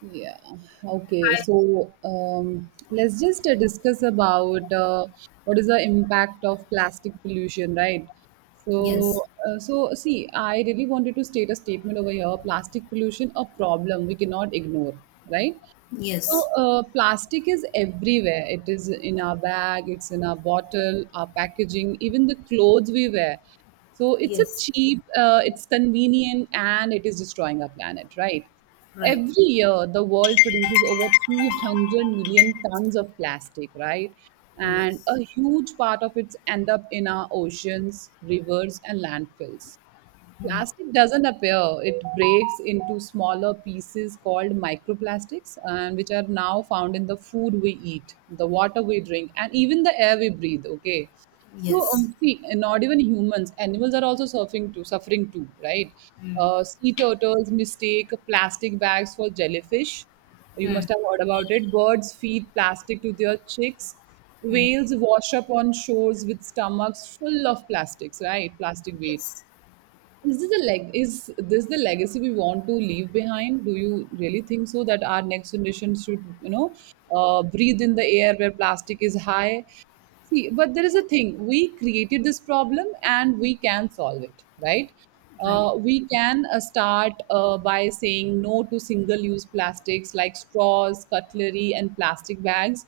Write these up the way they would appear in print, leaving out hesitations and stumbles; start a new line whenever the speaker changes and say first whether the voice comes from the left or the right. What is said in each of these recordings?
right: Yeah. Okay. So let's just discuss about what is the impact of plastic pollution, right? So,
left: Yes.
right: so, see, I really wanted to state a statement over here: plastic pollution, a problem we cannot ignore, right? So,
left: Yes.
right: uh, plastic is everywhere. It is in our bag, it's in our bottle, our packaging, even the clothes we wear. So,
left: Yes.
right: it's convenient, and it is destroying our planet, right?
left: Right.
right: Every year, the world produces over 300 million tons of plastic, right? And a
left: Yes.
right: huge part of it end up in our oceans, rivers, and landfills.
left: mm,
right: Plastic doesn't appear. It breaks into smaller pieces called microplastics, and which are now found in the food we eat, the water we drink, and even the air we breathe. Okay, so
left: yes.
right: see, and not even humans, animals are also suffering too, right?
left: mm,
right: Sea turtles mistake plastic bags for jellyfish. You must
left: mm,
right: have heard about it. Birds feed plastic to their chicks.
left: mm,
right: Whales wash up on shores with stomachs full of plastics, right? Plastic weight.
left: yes.
right: Is this the leg? Is this the legacy we want to leave behind? Do you really think so that our next generation should breathe in the air where plastic is high? See, but there is a thing. We created this problem and we can solve it, right?
left: Right.
right: We can start by saying no to single use plastics like straws, cutlery, and plastic bags.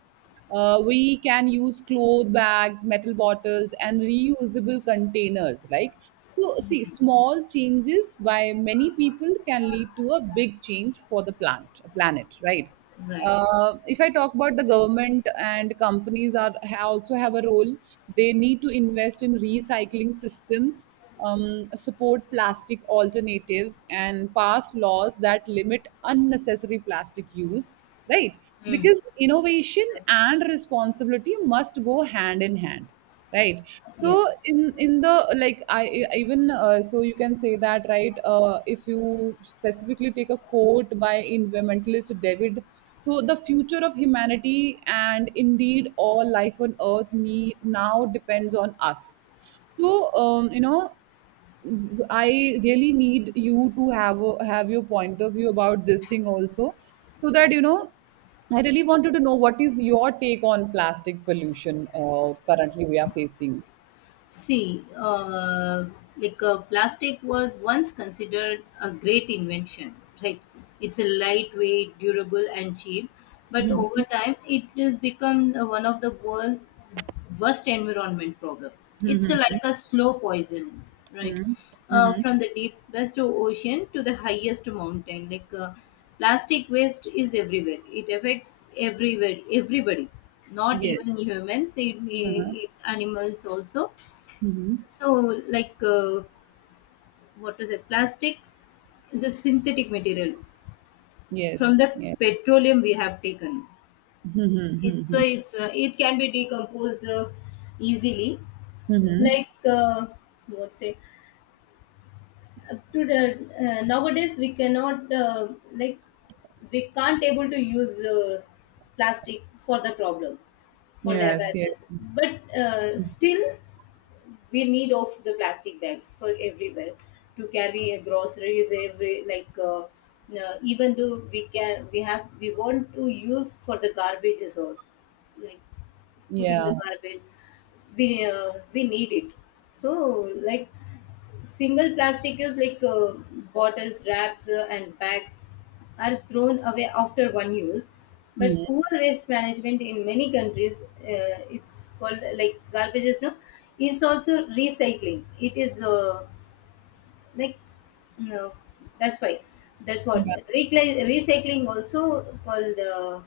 right: We can use cloth bags, metal bottles, and reusable containers. Like, so, see, small changes by many people can lead to a big change for the planet, right?
left: Right.
right: If I talk about the government and companies are also have a role. They need to invest in recycling systems, support plastic alternatives, and pass laws that limit unnecessary plastic use. Right?
left: mm,
right: Because innovation and responsibility must go hand in hand, right?
left: yes.
right: So in the like I- even so you can say that, right? If you specifically take a quote by environmentalist David, so the future of humanity and indeed all life on earth need now depends on us. So um, you know I really need you to have your point of view about this thing also, so that you know. I really wanted to know what is your take on plastic pollution currently we are facing.
left: See, plastic was once considered a great invention, right? It's a lightweight, durable, and cheap. But over
right: Mhm.
left: time, it has become one of the world's worst environment problem. It's
right: Mhm.
left: like a slow poison, right?
right: Mhm. Mhm.
left: From the deepest ocean to the highest mountain, plastic waste is everywhere. It affects everywhere, everybody, not even
right: Yes.
left: humans,
right: Uh-huh.
left: animals also.
right: Mhm.
left: So, what is it? Plastic is a synthetic material from
right: Yes.
left: the
right: Yes.
left: petroleum we have taken.
right: Mhm. Mhm.
left: It's it can be decomposed easily.
right: Mhm.
left: Like, uh, what's say up to the nowadays we cannot like we can't able to use plastic for the problem for the
right: Yes.
left: awareness,
right: Yes.
left: but still we need of the plastic bags for everywhere to carry groceries every even though we can we have we want to use for the garbages or like putting
right: Yeah.
left: the garbage we need it. So like single plastic use bottles, wraps, and bags are thrown away after one use. But
right: Mhm.
left: poor waste management in many countries, it's called like garbage is no. It's also recycling. It is like no, that's why. That's what recycling also called.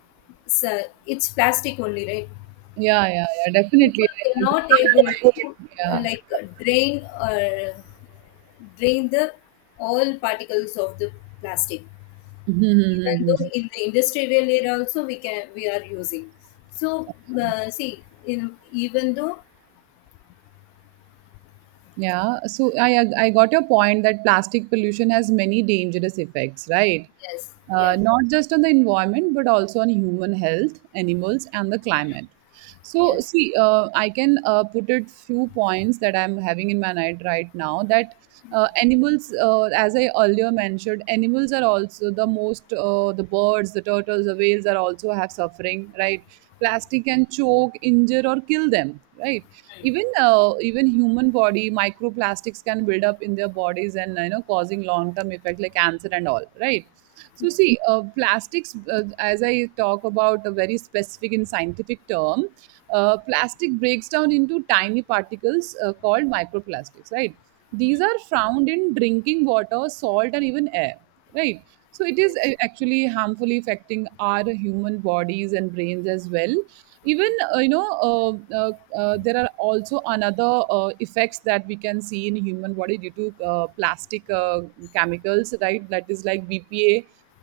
left: So it's plastic only, right?
right: Yeah. Yeah. Yeah.
left: People
right: Definitely.
left: cannot able
right: I-
left: to uh,
right: Yeah.
left: like drain or drain the all particles of the plastic, even though
right: Mhm.
left: in the industrial area also we are using. So see, in even though.
right: Yeah, so I got your point that plastic pollution has many dangerous effects, right?
left: Yes, yeah.
right: Not just on the environment, but also on human health, animals, and the climate. So,
left: Yes.
right: see, I can put it few points that I'm having in my mind right now. That animals, as I earlier mentioned, animals are also the birds, the turtles, the whales are also have suffering, right? Plastic can choke, injure, or kill them, right? Even human body microplastics can build up in their bodies, and you know, causing long term effect like cancer and all, right? So
left: Yes.
right: see, plastics as I talk about a very specific in scientific term. Plastic breaks down into tiny particles called microplastics, right? These are found in drinking water, salt, and even air, right? So it is
left: Yes.
right: actually harmfully affecting our human bodies and brains as well. Even there are also another effects that we can see in human body due to plastic chemicals, right? That is like BPA,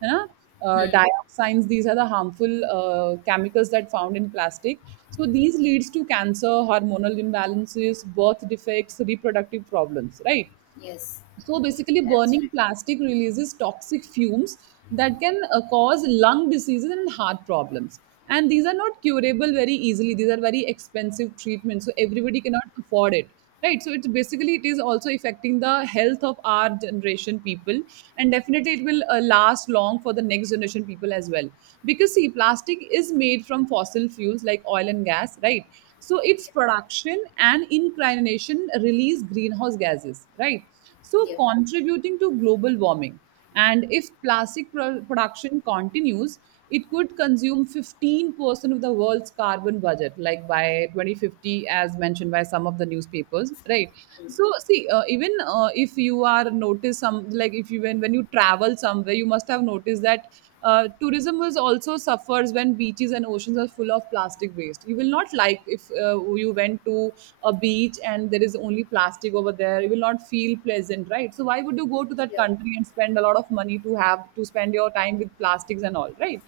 right: you know,
left: Hmm.
right: dioxins. These are the harmful chemicals that found in plastic. So these leads to cancer, hormonal imbalances, birth defects, reproductive problems, right?
left: Yes.
right: So
left: Yeah,
right: basically, burning
left: absolutely.
right: plastic releases toxic fumes that can cause lung diseases and heart problems. And these are not curable very easily. These are very expensive treatments, so everybody cannot afford it, right? So it's basically, it is also affecting the health of our generation people, and definitely it will last long for the next generation people as well. Because see, plastic is made from fossil fuels like oil and gas, right? So its production and incrimination release greenhouse gases, right? So
left: Yeah.
right: contributing to global warming. And if plastic production continues, it could consume 15% of the world's carbon budget, like by 2050, as mentioned by some of the newspapers, right? So, see, even if you are notice some, like if you when you travel somewhere, you must have noticed that tourism is also suffers when beaches and oceans are full of plastic waste. You will not like if you went to a beach and there is only plastic over there. You will not feel pleasant, right? So why would you go to that
left: Yeah.
right: country and spend a lot of money to have to spend your time with plastics and all, right?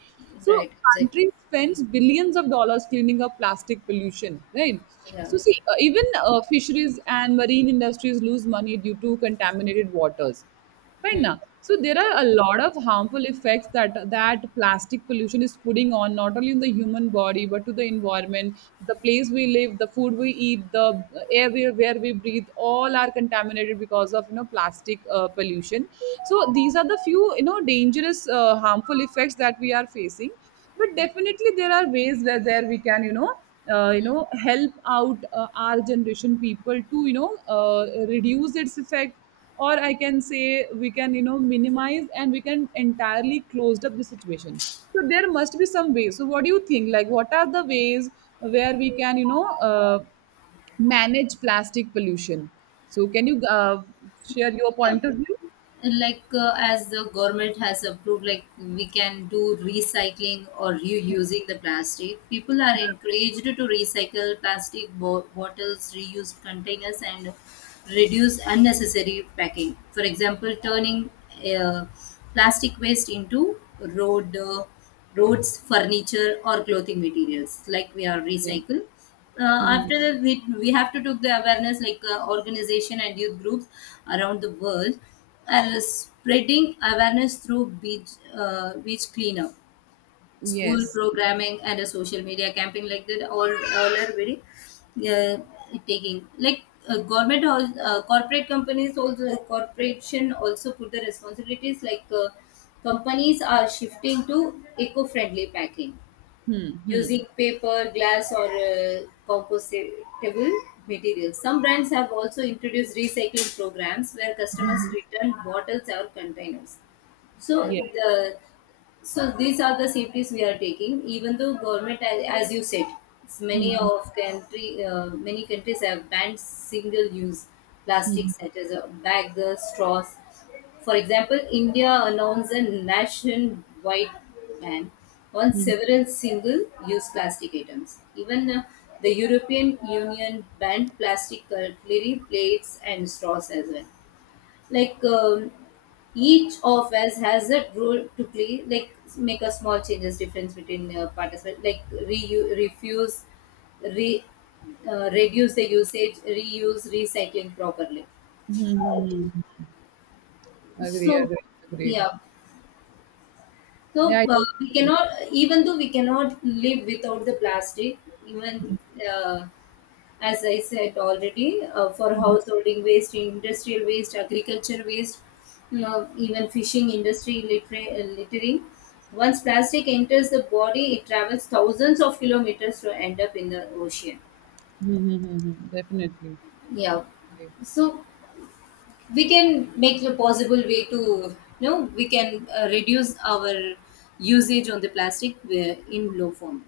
left: Yeah,
right: So
left: right, exactly.
right: country
left: Hmm.
right: spends billions of dollars cleaning up plastic pollution, right?
left: Yeah.
right: So see, even fisheries and marine industries lose money due to contaminated waters
left: Hmm.
right: right now. So there are a
left: Right.
right: lot of harmful effects that plastic pollution is putting on not only in the human body but to the environment. The place we live, the food we eat, the air we, where we breathe, all are contaminated because of plastic pollution. So these are the few dangerous harmful effects that we are facing. But definitely there are ways where there we can help out our generation people to reduce its effect. Or I can say we can minimize and we can entirely closed up the situation. So there must be some ways. So what do you think, like what are the ways where we can uh, manage plastic pollution? So can you share your
left: Yeah,
right: point of view?
left: as the government has approved, like we can do recycling or reusing the plastic. People are encouraged to recycle plastic bottles, reused containers, and reduce unnecessary packing. For example, turning uh, plastic waste into road uh, roads, furniture, or clothing materials. Like we are
right: Yeah.
left: recycle. Uh,
right: Hmm.
left: After that, we have to take the awareness, organization and youth groups around the world are spreading awareness through beach cleanup, school
right: Yes.
left: programming, and a social media camping, like that all. All are very uh, taking. Government corporate companies also, corporation also put the responsibilities. Companies are shifting to eco-friendly packing,
right: Hmm. Hmm.
left: using paper, glass, or compostable materials. Some brands have also introduced recycling programs where customers
right: Hmm.
left: return bottles or containers. so
right: Yeah.
left: the so these are the safeties we are taking. Even though government, as you said, it's many
right: Hmm.
left: of country, many countries have banned single use
right: Hmm.
left: plastics such as a bag, the straws. For example, India announced a nationwide ban on
right: Hmm.
left: several single use plastic items. Even the European Union banned plastic cutlery, plates, and straws as well. like um, each of us has a role to play, like make a small changes difference between participants, like refuse, re reduce the usage, reuse, recycling properly.
right: Hmm. Agree.
left: So
right: Agree. Agreed.
left: yeah.
right: Yeah,
left: So
right: I totally
left: we
right: agree.
left: cannot, even though we cannot live without the plastic, even uh, as I said already, for householding waste, industrial waste, agriculture waste, you know, even fishing industry littering. Once plastic enters the body, it travels thousands of kilometers to end up in the ocean.
right: Hmm. Hmm. Hmm. Hmm. Definitely.
left: Yeah.
right: Definitely.
left: So we can make the possible way to, you know, we can reduce our usage on the plastic in low form.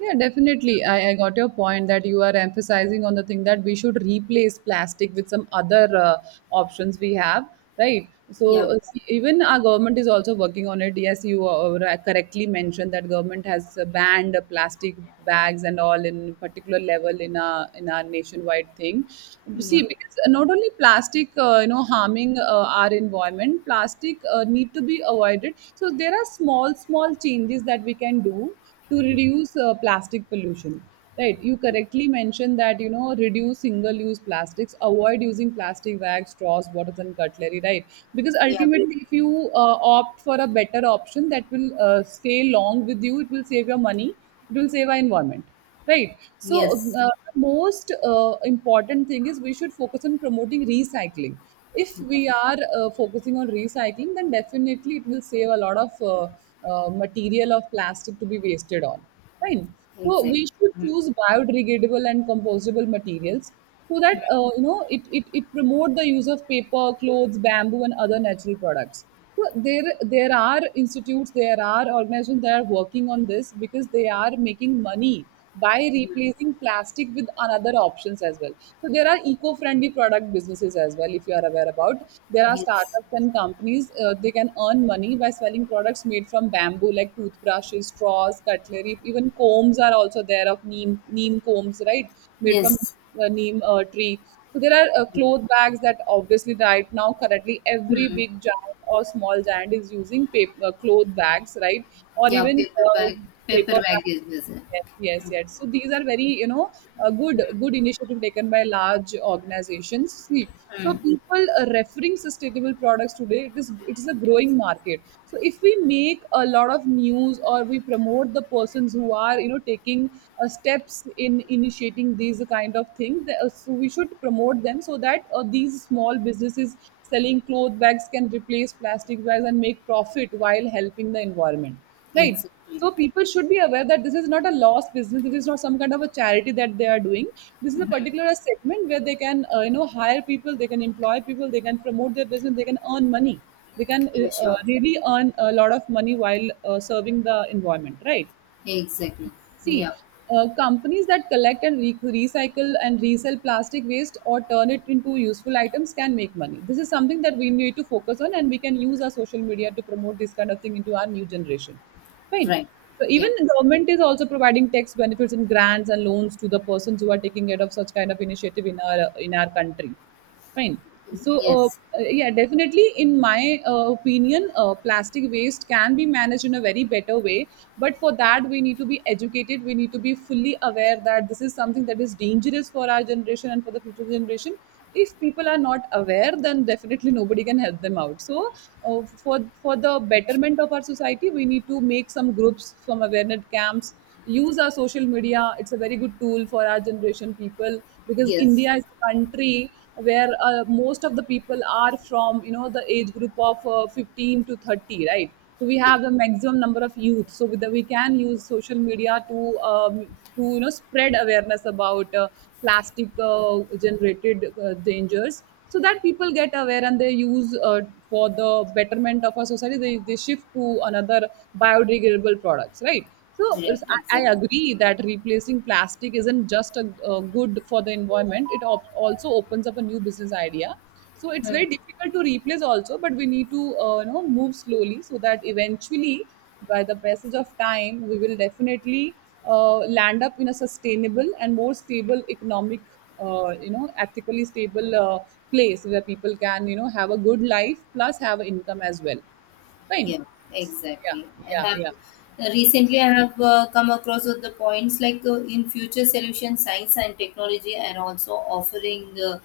right: Yeah, definitely. I got your point that you are emphasizing on the thing that we should replace plastic with some other options we have, right? So
left: Yeah.
right: see, even our government is also working on it. Yes, you correctly mentioned that government has banned plastic bags and all in particular level in our nationwide thing. See,
left: Yeah.
right: because not only plastic, harming our environment, plastic need to be avoided. So there are small, small changes that we can do to reduce plastic pollution, right? You correctly mentioned that reduce single use plastics, avoid using plastic bags, straws, bottles, and cutlery, right? Because
left: Yeah.
right: ultimately if you opt for a better option that will stay long with you, it will save your money. It will save our environment. Right. So,
left: Yes.
right: the most important thing is we should focus on promoting recycling. If
left: Yeah.
right: we are focusing on recycling, then definitely it will save a lot of material of plastic to be wasted on. Fine. So, we
left: Exactly.
right: should to
left: Mm.
right: choose biodegradable and compostable materials so that it promote the use of paper clothes, bamboo, and other natural products. So there are institutes, there are organizations that are working on this because they are making money by replacing plastic with another options as well. So there are eco-friendly product businesses as well, if you are aware about. There are
left: Yes.
right: startups and companies, they can earn money by selling products made from bamboo like toothbrushes, straws, cutlery, even combs are also there, of neem combs, right? Made from
left: Yes.
right: neem tree. So there are cloth bags that obviously right now currently every
left: Mm.
right: big giant or small giant is using paper cloth bags, right? Or
left: Yeah,
right: even
left: paper bag. Paper
right: paper
left: bag
right: bags.
left: is there.
right: Yes, yes, yes. So these are very, a good initiative taken by large organizations. See, so
left: Mm.
right: people are referring sustainable products today. It is a growing market. So if we make a lot of news or we promote the persons who are taking steps in initiating these kind of thing, so we should promote them so that these small businesses selling cloth bags can replace plastic bags and make profit while helping the environment, right?
left: Exactly.
right: So people should be aware that this is not a lost business. This is not some kind of a charity that they are doing. This is a particular segment where they can hire people, they can employ people, they can promote their business, they can earn money. They can
left: Yeah, sure.
right: really earn a lot of money while serving the environment, right?
left: Exactly.
right: See,
left: Yeah,
right: companies that collect and recycle and resell plastic waste or turn it into useful items can make money. This is something that we need to focus on, and we can use our social media to promote this kind of thing into our new generation. Fine.
left: right.
right: So even
left: Yeah.
right: the government is also providing tax benefits and grants and loans to the persons who are taking care of such kind of initiative in our country. Fine. So
left: Yes.
right: yeah, definitely in my opinion plastic waste can be managed in a very better way. But for that we need to be educated, we need to be fully aware that this is something that is dangerous for our generation and for the future generation. If people are not aware, then definitely nobody can help them out. So for the betterment of our society we need to make some groups, some awareness camps. Use our social media, it's a very good tool for our generation people. Because
left: Yes.
right: India is a country where most of the people are from the age group of 15 to 30, right? So we
left: E-
right: have the maximum number of youth. So with the, we can use social media to spread awareness about plastic generated dangers. So that people get aware and they use for the betterment of our society they shift to another biodegradable products, right? So it's,
left: right,
right: I
left: exactly.
right: agree that replacing plastic isn't just a good for the environment, it also opens up a new business idea. So it's very
left: Hmm.
right: difficult to replace also, but we need to move slowly so that eventually by the passage of time we will definitely land up in a sustainable and more stable economic, ethically stable place where people can have a good life plus have an income as well. Fine.
left: Yeah,
right: Yeah,
left: exactly. I
right: yeah,
left: have
right: yeah.
left: recently I have come across with the points in future solution, science and technology and also offering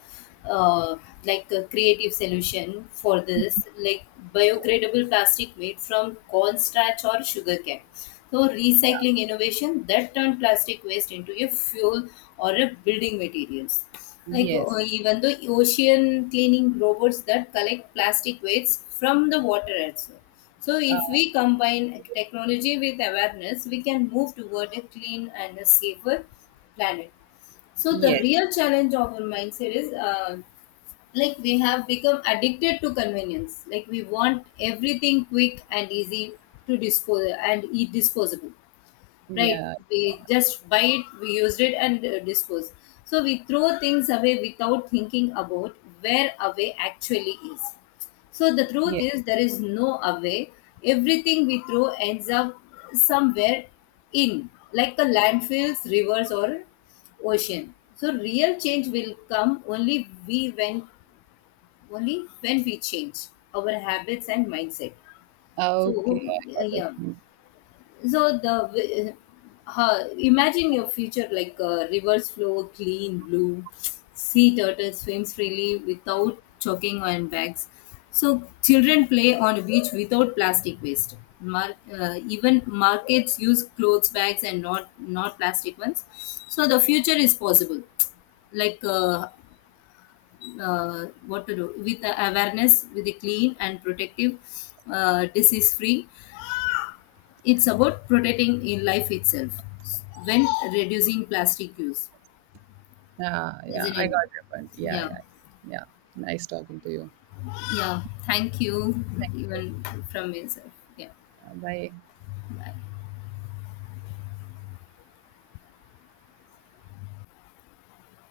left: uh, a creative solution for this, like biodegradable plastic made from corn starch or sugar cane. So recycling innovation that turned plastic waste into a fuel or a building materials.
right: Yes.
left: Even the ocean cleaning robots that collect plastic waste from the water as well. So, if we
right: uh,
left: combine technology with awareness, we can move toward a clean and a safer planet. So, the
right: yes.
left: real challenge of our mindset is like we have become addicted to convenience. Like we want everything quick and easy to dispose and eat disposable, right?
right: Yeah,
left: We just buy it, we used it, and dispose. So we throw things away without thinking about where away actually is. So the truth
right: yeah.
left: is there is no away. Everything we throw ends up somewhere, in like the landfills, rivers, or ocean. So real change will come only when we change our habits and mindset.
right: Okay,
left: So
right: I got your
left: yeah.
right: point.
left: so the Imagine your future, rivers flow clean blue, sea turtle swims freely without choking on bags. So children play on a beach without plastic waste. Even markets use clothes bags and not plastic ones. So the future is possible. Like uh, what to do with the awareness, with the clean and protective, disease free. It's about protecting in life itself when reducing plastic use,
right: Yeah, yeah,
left: isn't
right: I
left: it?
right: got your point. Yeah,
left: Yeah,
right: yeah, yeah. Nice talking to you.
left: yeah. Thank you,
right: Thank you.
left: even from myself. Yeah.
right: Bye.
left: Bye.